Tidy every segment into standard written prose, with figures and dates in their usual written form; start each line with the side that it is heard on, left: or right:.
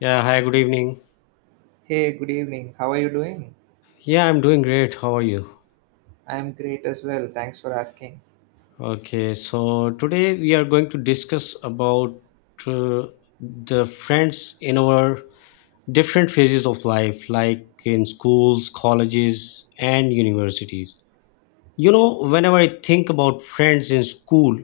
left: Yeah, hi, good evening.
right: Hey, good evening. How are you doing?
left: Yeah, I'm doing great. How are you?
right: I'm great as well. Thanks for asking.
left: Okay, so today we are going to discuss about uh, the friends in our different phases of life, like in schools, colleges, and universities. You know, whenever I think about friends in school,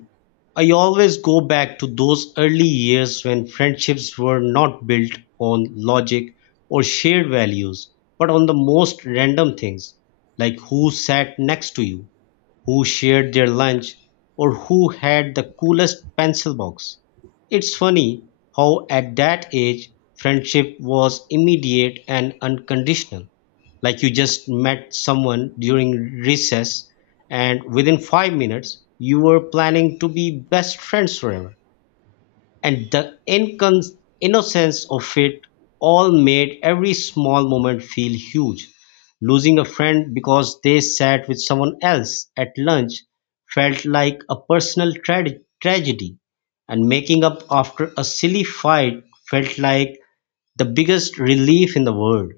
left: I always go back to those early years when friendships were not built on logic or shared values, but on the most random things, like who sat next to you who shared their lunch, or who had the coolest pencil box. It's funny how, at that age, friendship was immediate and unconditional. Like you just met someone during recess, and within 5 minutes, you were planning to be best friends forever and the innocence of it all made every small moment feel huge. Losing a friend because they sat with someone else at lunch felt like a personal tragedy, and making up after a silly fight felt like the biggest relief in the world.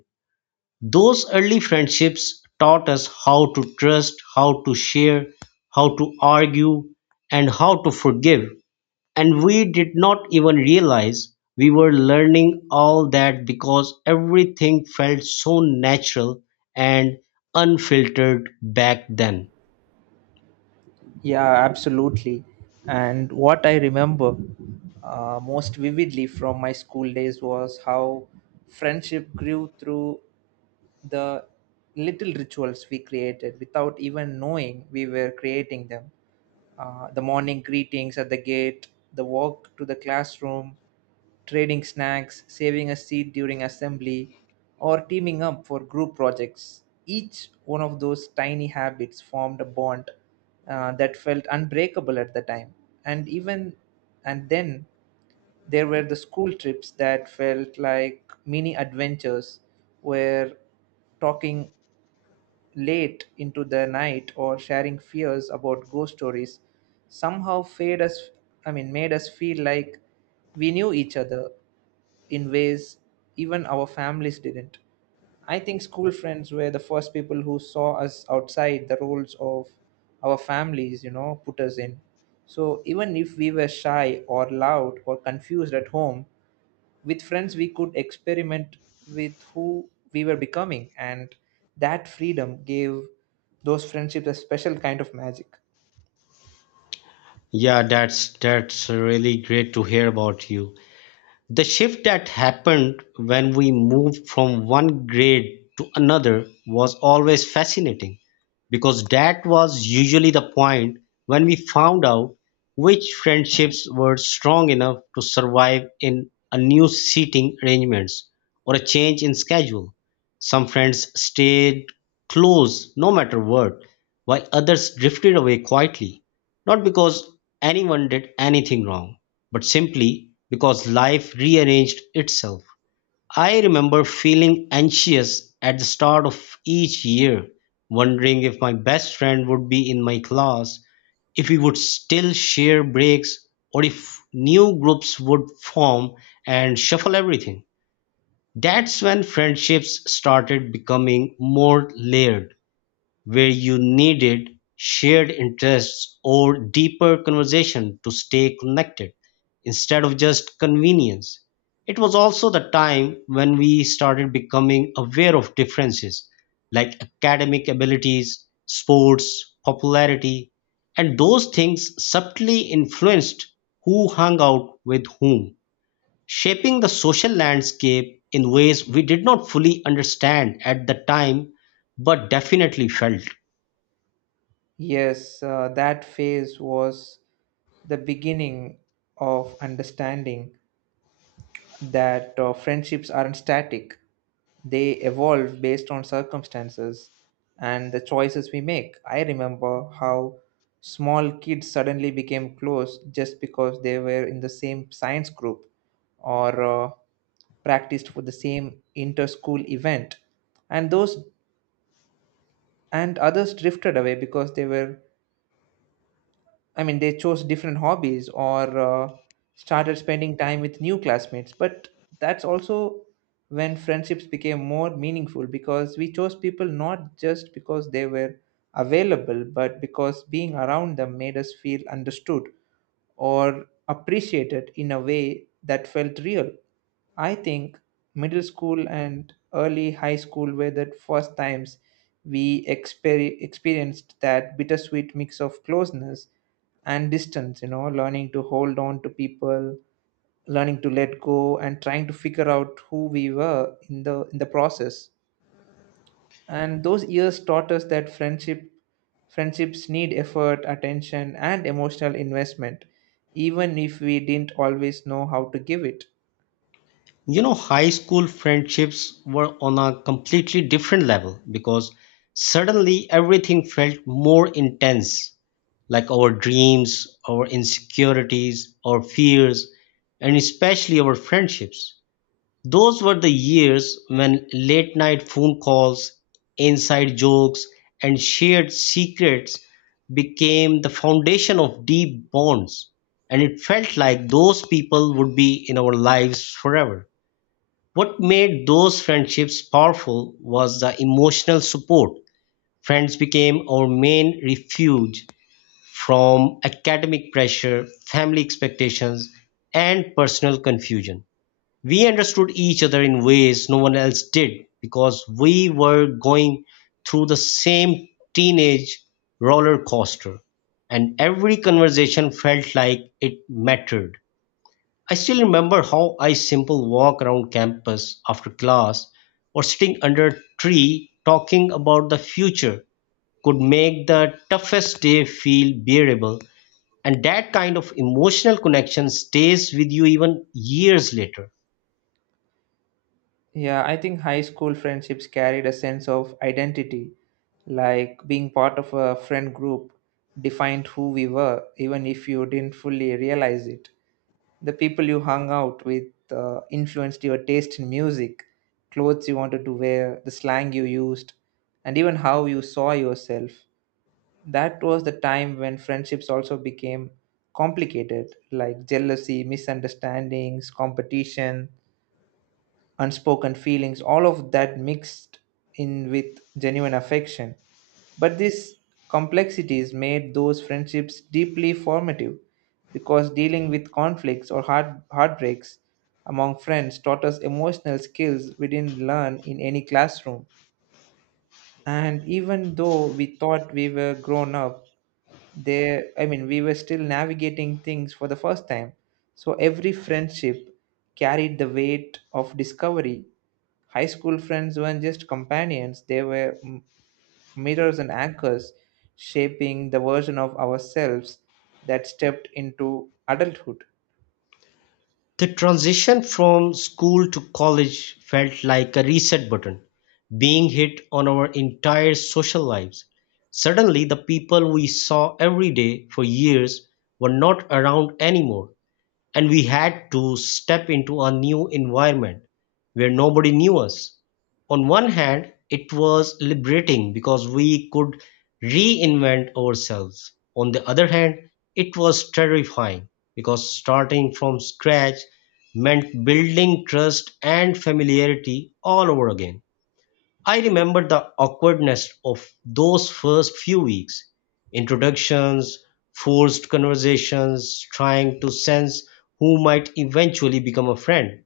left: Those early friendships taught us how to trust, how to share, how to argue, and how to forgive and we did not even realize we were learning all that because everything felt so natural and unfiltered back then.
right: Yeah, absolutely. And what I remember, most vividly from my school days was how friendship grew through the little rituals we created without even knowing we were creating them. The morning greetings at the gate, the walk to the classroom, trading snacks, saving a seat during assembly, or teaming up for group projects. Each one of those tiny habits formed a bond that felt unbreakable at the time. And even and then there were the school trips that felt like mini adventures, where talking late into the night or sharing fears about ghost stories somehow fade us I mean made us feel like we knew each other in ways even our families didn't. I think school friends were the first people who saw us outside the roles of our families, you know, put us in. So even if we were shy or loud or confused at home, with friends we could experiment with who we were becoming, and that freedom gave those friendships a special kind of magic.
left: Yeah, that's really great to hear about you. The shift that happened when we moved from one grade to another was always fascinating because that was usually the point when we found out which friendships were strong enough to survive in a new seating arrangements or a change in schedule. Some friends stayed close no matter what, while others drifted away quietly, not because anyone did anything wrong but simply because life rearranged itself. I remember feeling anxious at the start of each year, wondering if my best friend would be in my class, if we would still share breaks, or if new groups would form and shuffle everything. That's when friendships started becoming more layered where you needed shared interests or deeper conversation to stay connected instead of just convenience. It was also the time when we started becoming aware of differences like academic abilities, sports, popularity, and those things subtly influenced who hung out with whom, shaping the social landscape in ways we did not fully understand at the time but definitely felt.
right: Yes, that phase was the beginning of understanding that friendships aren't static, they evolve based on circumstances and the choices we make. I remember how small kids suddenly became close just because they were in the same science group or practiced for the same inter school event and those and others drifted away because they were I mean, they chose different hobbies or started spending time with new classmates. But that's also when friendships became more meaningful because we chose people not just because they were available, but because being around them made us feel understood or appreciated in a way that felt real. I think middle school and early high school were the first times we experienced that bittersweet mix of closeness and distance, you know, learning to hold on to people, learning to let go and trying to figure out who we were in the process. And those years taught us that friendships need effort, attention and emotional investment even if we didn't always know how to give it.
left: You know, high school friendships were on a completely different level because suddenly everything felt more intense, like our dreams, our insecurities, our fears, and especially our friendships. Those were the years when late night phone calls, inside jokes, and shared secrets became the foundation of deep bonds. And it felt like those people would be in our lives forever. What made those friendships powerful was the emotional support. Friends became our main refuge from academic pressure, family expectations, and personal confusion. We understood each other in ways no one else did because we were going through the same teenage roller coaster, and every conversation felt like it mattered. I still remember how I simple walk around campus after class or sitting under a tree talking about the future could make the toughest day feel bearable and that kind of emotional connection stays with you even years later.
right: Yeah, I think high school friendships carried a sense of identity, like being part of a friend group defined who we were, even if you didn't fully realize it. The people you hung out with influenced your taste in music, clothes you wanted to wear, the slang you used, and even how you saw yourself. That was the time when friendships also became complicated, like jealousy, misunderstandings, competition, unspoken feelings, all of that mixed in with genuine affection. But these complexities made those friendships deeply formative because dealing with conflicts or heartbreaks among friends taught us emotional skills we didn't learn in any classroom, and even though we thought we were grown up, there I mean we were still navigating things for the first time, so every friendship carried the weight of discovery. High school friends weren't just companions, they were mirrors and anchors, shaping the version of ourselves that stepped into adulthood.
left: The transition from school to college felt like a reset button being hit on our entire social lives. Suddenly, the people we saw every day for years were not around anymore and we had to step into a new environment where nobody knew us. On one hand, it was liberating because we could reinvent ourselves. On the other hand, it was terrifying because starting from scratch meant building trust and familiarity all over again. I remember the awkwardness of those first few weeks introductions, forced conversations, trying to sense who might eventually become a friend.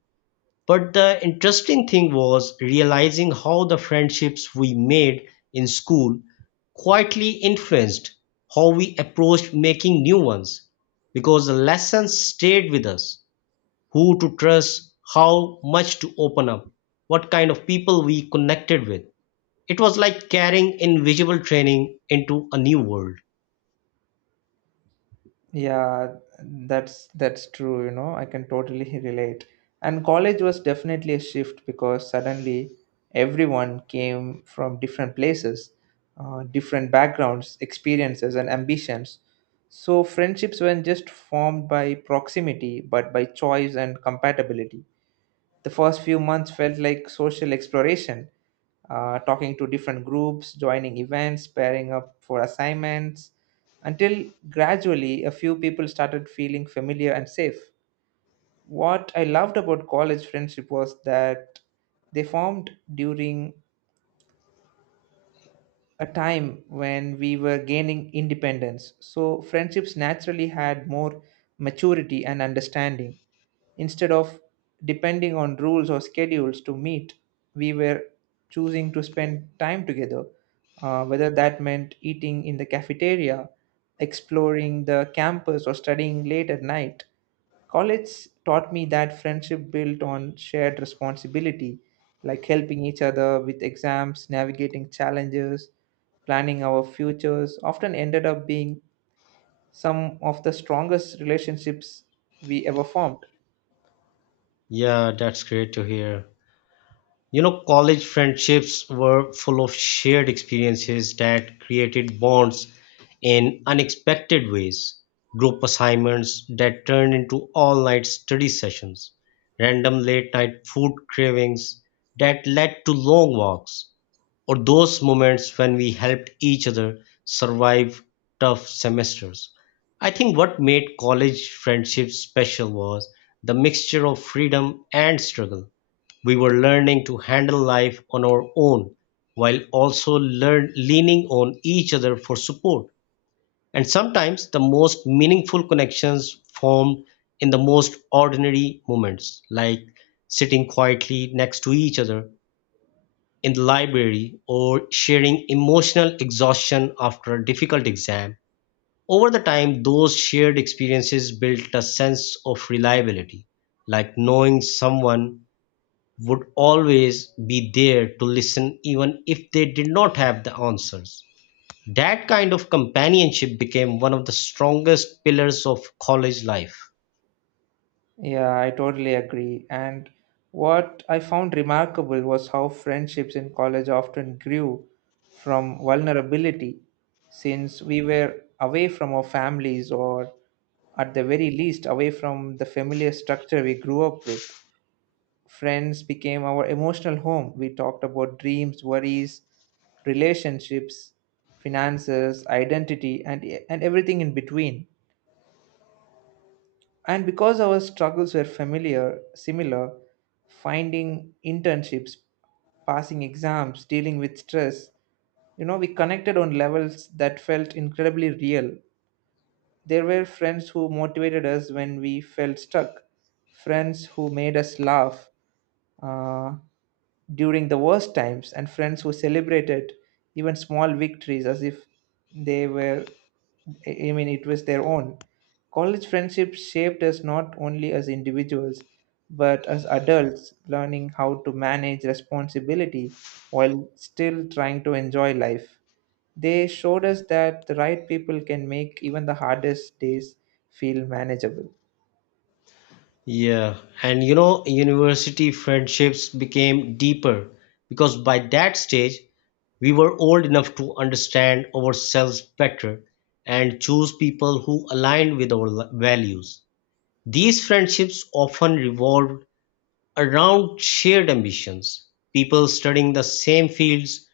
left: But the interesting thing was realizing how the friendships we made in school quietly influenced how we approached making new ones because the lessons stayed with us who to trust, how much to open up, what kind of people we connected with. It was like carrying invisible training into a new world.
right: Yeah, that's true, you know. I can totally relate. And college was definitely a shift because suddenly everyone came from different places, different backgrounds, experiences, and ambitions. So friendships weren't just formed by proximity, but by choice and compatibility. The first few months felt like social exploration, talking to different groups, joining events, pairing up for assignments until gradually a few people started feeling familiar and safe. What I loved about college friendship was that they formed during a time when we were gaining independence, so friendships naturally had more maturity and understanding. Instead of depending on rules or schedules to meet, we were choosing to spend time together, whether that meant eating in the cafeteria, exploring the campus, or studying late at night. College taught me that friendship built on shared responsibility, like helping each other with exams, navigating challenges, planning our futures, often ended up being some of the strongest relationships we ever formed.
left: Yeah, that's great to hear. You know, college friendships were full of shared experiences that created bonds in unexpected ways. Group assignments that turned into all night study sessions, random late night food cravings that led to long walks, or those moments when we helped each other survive tough semesters. I think what made college friendships special was the mixture of freedom and struggle. We were learning to handle life on our own while also leaning on each other for support. And sometimes the most meaningful connections formed in the most ordinary moments, like sitting quietly next to each other in the library or sharing emotional exhaustion after a difficult exam. Over the time, those shared experiences built a sense of reliability, like knowing someone would always be there to listen even if they did not have the answers. That kind of companionship became one of the strongest pillars of college life.
right: Yeah, I totally agree. And what I found remarkable was how friendships in college often grew from vulnerability, since we were away from our families or, at the very least, away from the familiar structure we grew up with. Friends became our emotional home. We talked about dreams, worries, relationships, finances, identity, and everything in between, and because our struggles were similar, finding internships, passing exams, dealing with stress, you know, we connected on levels that felt incredibly real. There were friends who motivated us when we felt stuck, friends who made us laugh, uh, during the worst times, and friends who celebrated even small victories as if they were I mean it was their own. College friendships shaped us not only as individuals but as adults learning how to manage responsibility while still trying to enjoy life. They showed us that the right people can make even the hardest days feel manageable.
left: Yeah, and you know, university friendships became deeper because by that stage, we were old enough to understand ourselves better and choose people who aligned with our values. These friendships often revolved around shared ambitions, people studying the same fields,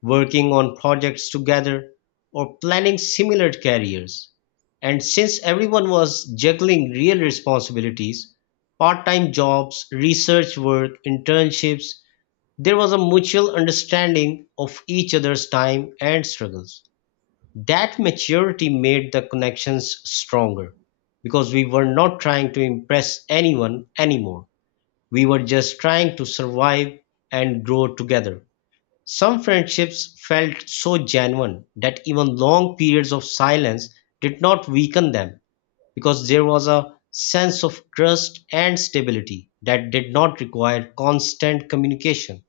left: working on projects together, or planning similar careers. And since everyone was juggling real responsibilities, part time jobs, research work, internships, there was a mutual understanding of each other's time and struggles. That maturity made the connections stronger because we were not trying to impress anyone anymore. We were just trying to survive and grow together. Some friendships felt so genuine that even long periods of silence did not weaken them because there was a sense of trust and stability that did not require constant communication.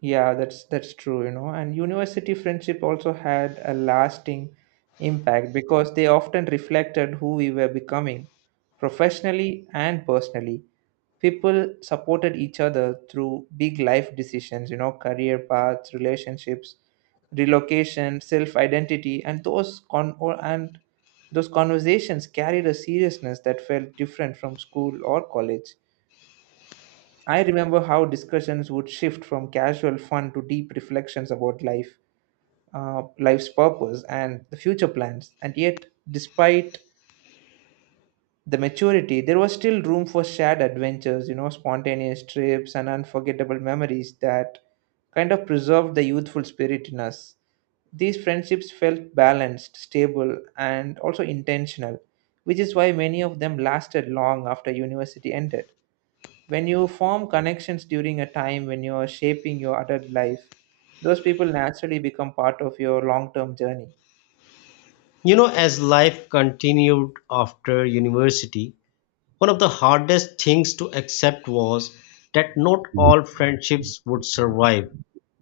right: Yeah, that's true, you know. And university friendship also had a lasting impact because they often reflected who we were becoming professionally and personally. People supported each other through big life decisions, you know, career paths, relationships, relocation, self-identity, and those conversations carried a seriousness that felt different from school or college. I remember how discussions would shift from casual fun to deep reflections about life, life's purpose, and the future plans. And yet, despite the maturity, there was still room for shared adventures, you know, spontaneous trips and unforgettable memories that kind of preserved the youthful spirit in us. These friendships felt balanced, stable, and also intentional, which is why many of them lasted long after university ended. When you form connections during a time when you are shaping your adult life, those people naturally become part of your long term journey.
left: You know, as life continued after university, one of the hardest things to accept was that not all friendships would survive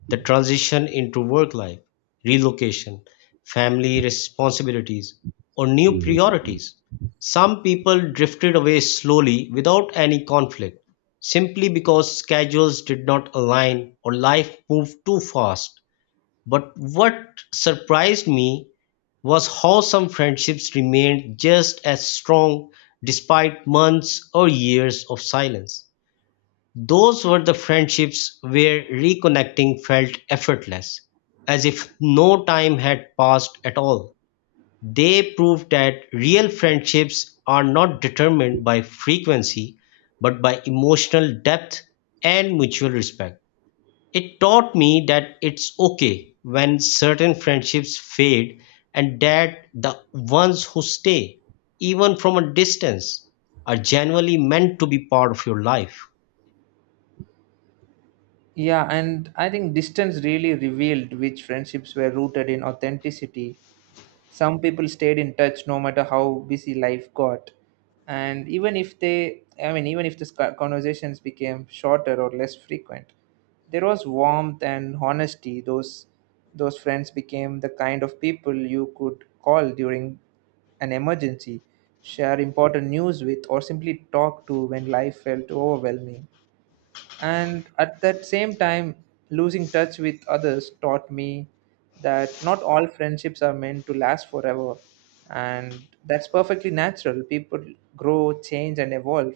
left: the transition into work life, relocation, family responsibilities, or new
right: Mhm.
left: priorities. Some people drifted away slowly without any conflict, simply because schedules did not align or life moved too fast. But what surprised me was how some friendships remained just as strong despite months or years of silence. Those were the friendships where reconnecting felt effortless, as if no time had passed at all. They proved that real friendships are not determined by frequency, but by emotional depth and mutual respect. It taught me that it's okay when certain friendships fade and that the ones who stay, even from a distance, are genuinely meant to be part of your life.
right: Yeah, and I think distance really revealed which friendships were rooted in authenticity. Some people stayed in touch no matter how busy life got. And even if they, I mean, even if the conversations became shorter or less frequent, there was warmth and honesty. Those friends became the kind of people you could call during an emergency, share important news with, or simply talk to when life felt overwhelming. And at that same time, losing touch with others taught me that not all friendships are meant to last forever, and that's perfectly natural. People grow, change and evolve,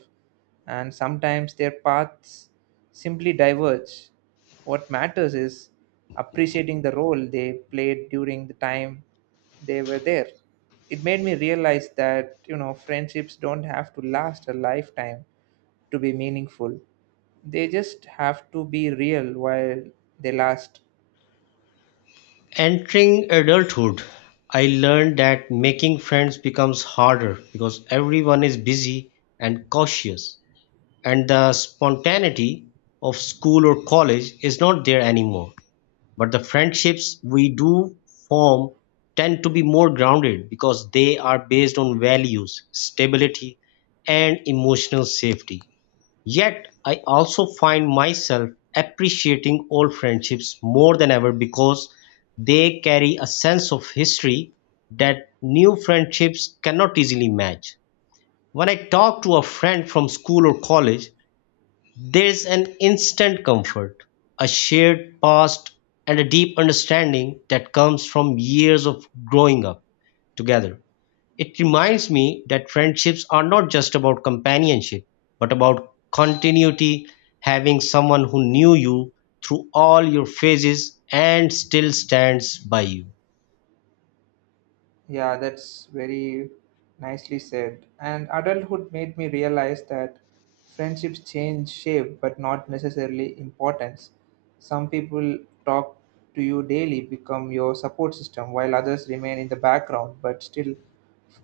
right: and sometimes their paths simply diverge. What matters is appreciating the role they played during the time they were there. It made me realize that, you know, friendships don't have to last a lifetime to be meaningful. They just have to be real while they last.
left: Entering adulthood, I learned that making friends becomes harder because everyone is busy and cautious, and the spontaneity of school or college is not there anymore. But the friendships we do form tend to be more grounded because they are based on values, stability, and emotional safety. Yet, I also find myself appreciating old friendships more than ever because they carry a sense of history that new friendships cannot easily match. When I talk to a friend from school or college, there's an instant comfort, a shared past, and a deep understanding that comes from years of growing up together. It reminds me that friendships are not just about companionship, but about continuity, having someone who knew you through all your phases and still stands by you.
right: Yeah, that's very nicely said. And adulthood made me realize that friendships change shape, but not necessarily importance. Some people talk to you daily, become your support system, while others remain in the background, but still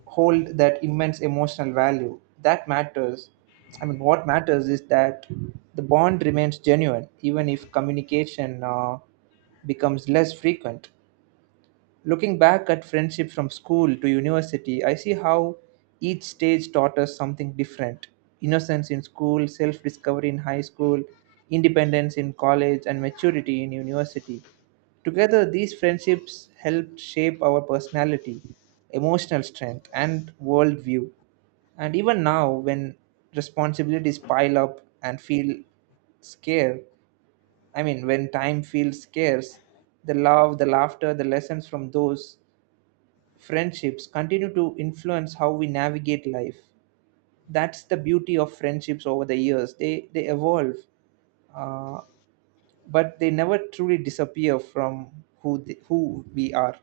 right: hold that immense emotional value. That matters. I mean, what matters is that the bond remains genuine, even if communication becomes less frequent. Looking back at friendship from school to university, I see how each stage taught us something different. Innocence in school, self discovery in high school, independence in college, and maturity in university. Together, these friendships helped shape our personality, emotional strength, and worldview. And even now, when responsibilities pile up and feel scarce, I mean, when time feels scarce, the love, the laughter, the lessons from those friendships continue to influence how we navigate life. That's the beauty of friendships over the years. They evolve, uh, but they never truly disappear from who we are.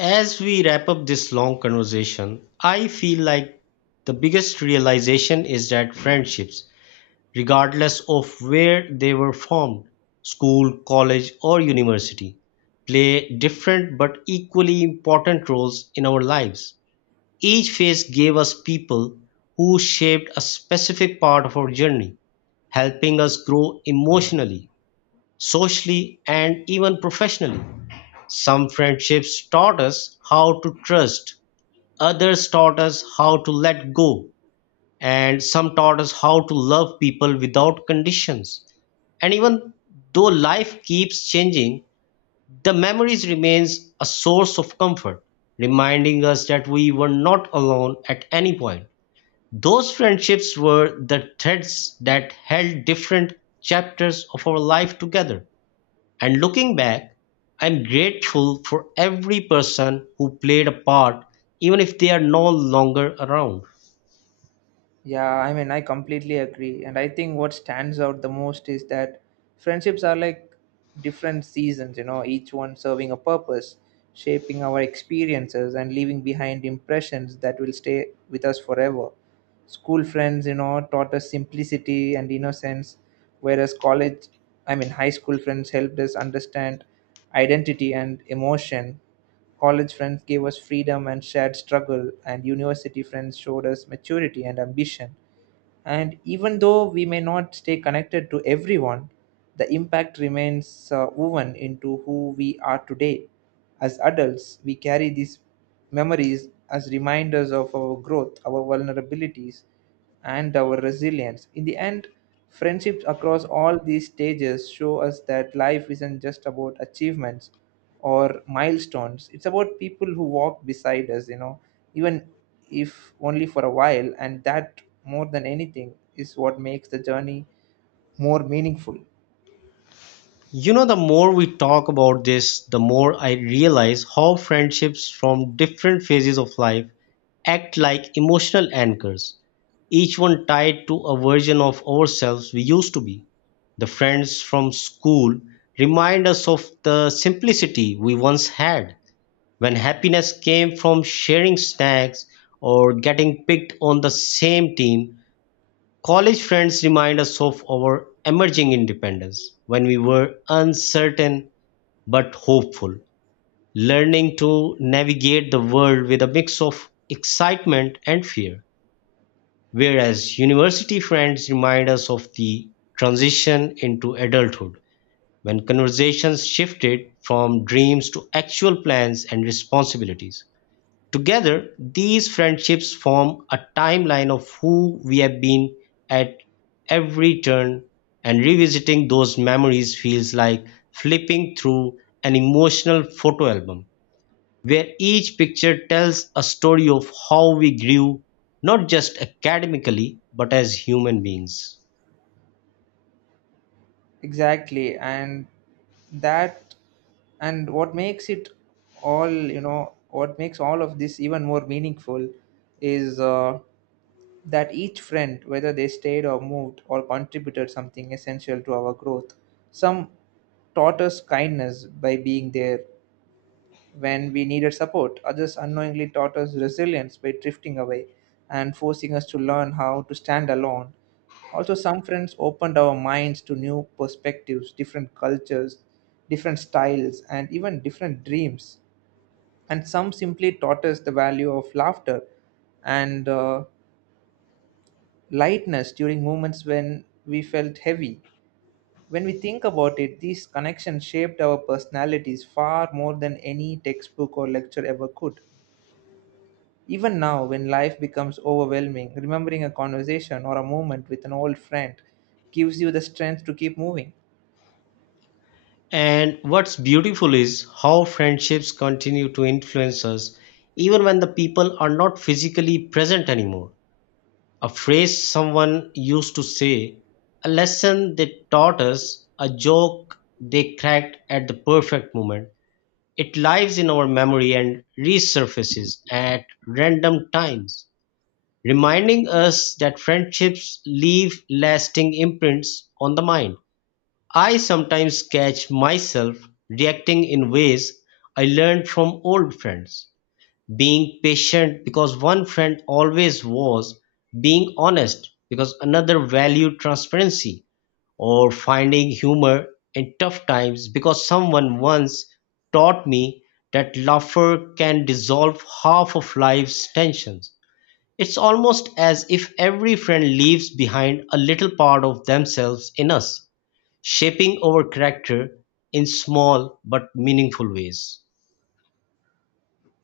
left: As we wrap up this long conversation, I feel like the biggest realization is that friendships, regardless of where they were formed (school, college, or university) play different but equally important roles in our lives. Each phase gave us people who shaped a specific part of our journey, helping us grow emotionally, socially, and even professionally. Some friendships taught us how to trust, others taught us how to let go, and some taught us how to love people without conditions. And even though life keeps changing, the memories remains a source of comfort, reminding us that we were not alone at any point. Those friendships were the threads that held different chapters of our life together. And looking back, I'm grateful for every person who played a part, even if they are no longer around.
right: Yeah, I mean, I completely agree. And I think what stands out the most is that friendships are like different seasons, you know, each one serving a purpose, shaping our experiences, and leaving behind impressions that will stay with us forever. School friends, you know, taught us simplicity and innocence, whereas college I mean high school friends helped us understand identity and emotion. College friends gave us freedom and shared struggle, and university friends showed us maturity and ambition. And even though we may not stay connected to everyone, the impact remains, woven into who we are today. As adults, we carry these memories as reminders of our growth, our vulnerabilities, and our resilience. In the end, friendships across all these stages show us that life isn't just about achievements or milestones. It's about people who walk beside us, you know, even if only for a while. And that, more than anything, is what makes the journey more meaningful.
left: You know, the more we talk about this, the more I realize how friendships from different phases of life act like emotional anchors, each one tied to a version of ourselves we used to be. The friends from school remind us of the simplicity we once had when happiness came from sharing snacks or getting picked on the same team. College friends remind us of our emerging independence when we were uncertain but hopeful, learning to navigate the world with a mix of excitement and fear. Whereas university friends remind us of the transition into adulthood when conversations shifted from dreams to actual plans and responsibilities. Together, these friendships form a timeline of who we have been at every turn, and revisiting those memories feels like flipping through an emotional photo album where each picture tells a story of how we grew, not just academically, but as human beings.
right: Exactly. That, and what makes it all, you know, what makes all of this even more meaningful is that each friend, whether they stayed or moved, or contributed something essential to our growth. Some taught us kindness by being there when we needed support, others unknowingly taught us resilience by drifting away and forcing us to learn how to stand alone. Also, some friends opened our minds to new perspectives, different cultures, different styles, and even different dreams. And some simply taught us the value of laughter and lightness during moments when we felt heavy. When we think about it, these connections shaped our personalities far more than any textbook or lecture ever could. Even now, when life becomes overwhelming, remembering a conversation or a moment with an old friend gives you the strength to keep moving.
left: And what's beautiful is how friendships continue to influence us even when the people are not physically present anymore. A phrase someone used to say, a lesson they taught us, a joke they cracked at the perfect moment. It lives in our memory and resurfaces at random times, reminding us that friendships leave lasting imprints on the mind. I sometimes catch myself reacting in ways I learned from old friends being patient because one friend always was, being honest because another valued transparency, or finding humor in tough times because someone once taught me that laughter can dissolve half of life's tensions. It's almost as if every friend leaves behind a little part of themselves in us, shaping our character in small but meaningful ways.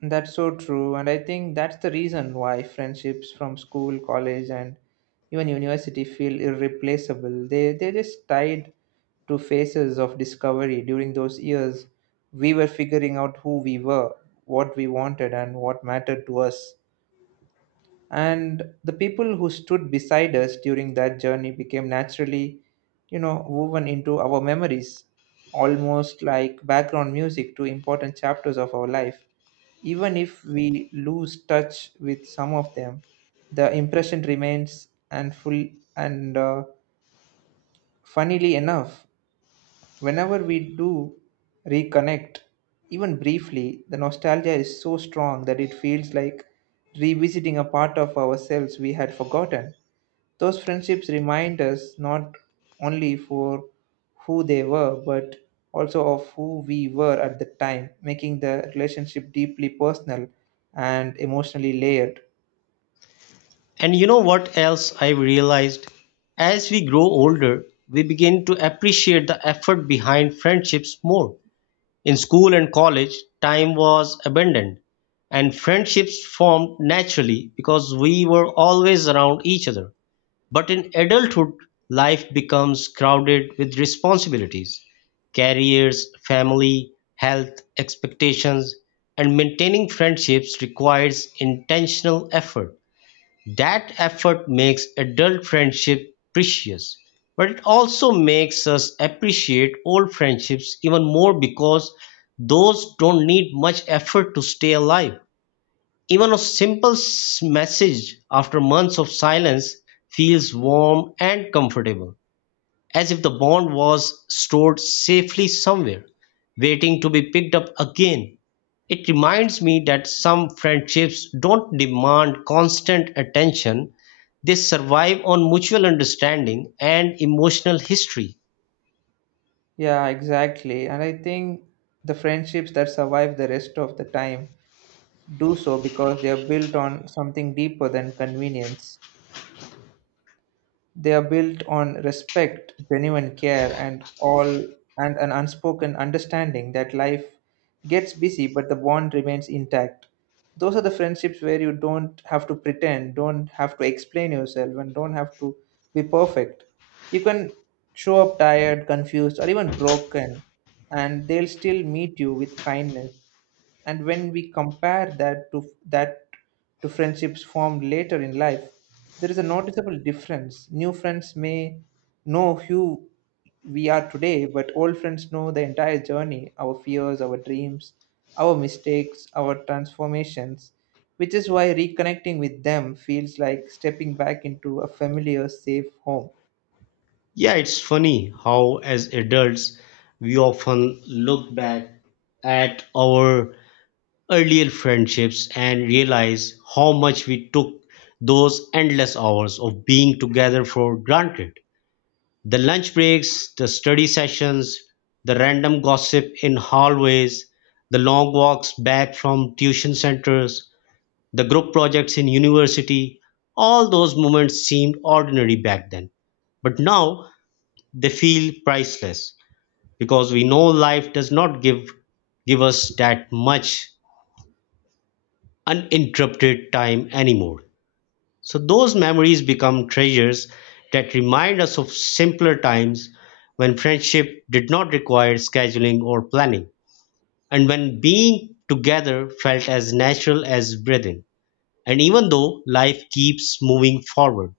right: That's so true, and I think that's the reason why friendships from school, college, and even university feel irreplaceable. They're just tied to phases of discovery. During those years, we were figuring out who we were, what we wanted, and what mattered to us. And the people who stood beside us during that journey became naturally, you know, woven into our memories, almost like background music to important chapters of our life. Even if we lose touch with some of them, the impression remains and full, and funnily enough, whenever we do reconnect, even briefly, the nostalgia is so strong that it feels like revisiting a part of ourselves we had forgotten. Those friendships remind us not only for who they were, but also of who we were at the time, making the relationship deeply personal and emotionally layered.
left: And you know what else I've realized? As we grow older, we begin to appreciate the effort behind friendships more. In school and college, time was abundant, and friendships formed naturally because we were always around each other. But in adulthood, life becomes crowded with responsibilities, careers, family, health, expectations, and maintaining friendships requires intentional effort that effort makes adult friendship precious, but it also makes us appreciate old friendships even more because those don't need much effort to stay alive. Even a simple message after months of silence feels warm and comfortable as if the bond was stored safely somewhere, waiting to be picked up again. It reminds me that some friendships don't demand constant attention, they survive on mutual understanding and emotional history.
right: Yeah, exactly. And I think the friendships that survive the rest of the time do so because they are built on something deeper than convenience. They are built on respect, genuine care, and an unspoken understanding that life gets busy but the bond remains intact. Those are the friendships where you don't have to pretend, don't have to explain yourself, and don't have to be perfect. You can show up tired, confused, or even broken, and they'll still meet you with kindness. And when we compare that to friendships formed later in life, there is a noticeable difference. New friends may know who we are today, but old friends know the entire journey: our fears, our dreams, our mistakes, our transformations, which is why reconnecting with them feels like stepping back into a familiar safe home.
left: Yeah, it's funny how, as adults, we often look back at our earlier friendships and realize how much we took those endless hours of being together for granted. The lunch breaks, the study sessions, the random gossip in hallways, the long walks back from tuition centers, the group projects in university, all those moments seemed ordinary back then. But now they feel priceless because we know life does not give us that much uninterrupted time anymore. So those memories become treasures that remind us of simpler times when friendship did not require scheduling or planning, and when being together felt as natural as breathing. And even though life keeps moving forward,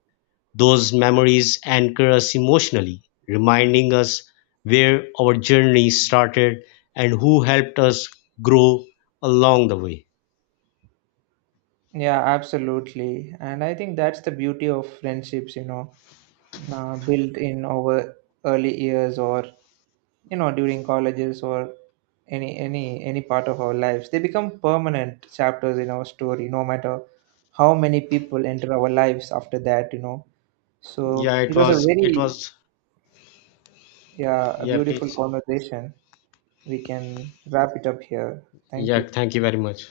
left: those memories anchor us emotionally, reminding us where our journey started and who helped us grow along the way.
right: Yeah, absolutely, and I think that's the beauty of friendships, you know, built in over early years or, you know, during colleges or any part of our lives. They become permanent chapters in our story no matter how many people enter our lives after that, you know.
left: Yeah,
right: So it was a very, yeah, a
left: yeah,
right: beautiful
left: please.
right: conversation. We can wrap it up here. Thank you.
left: Yeah, thank you very much.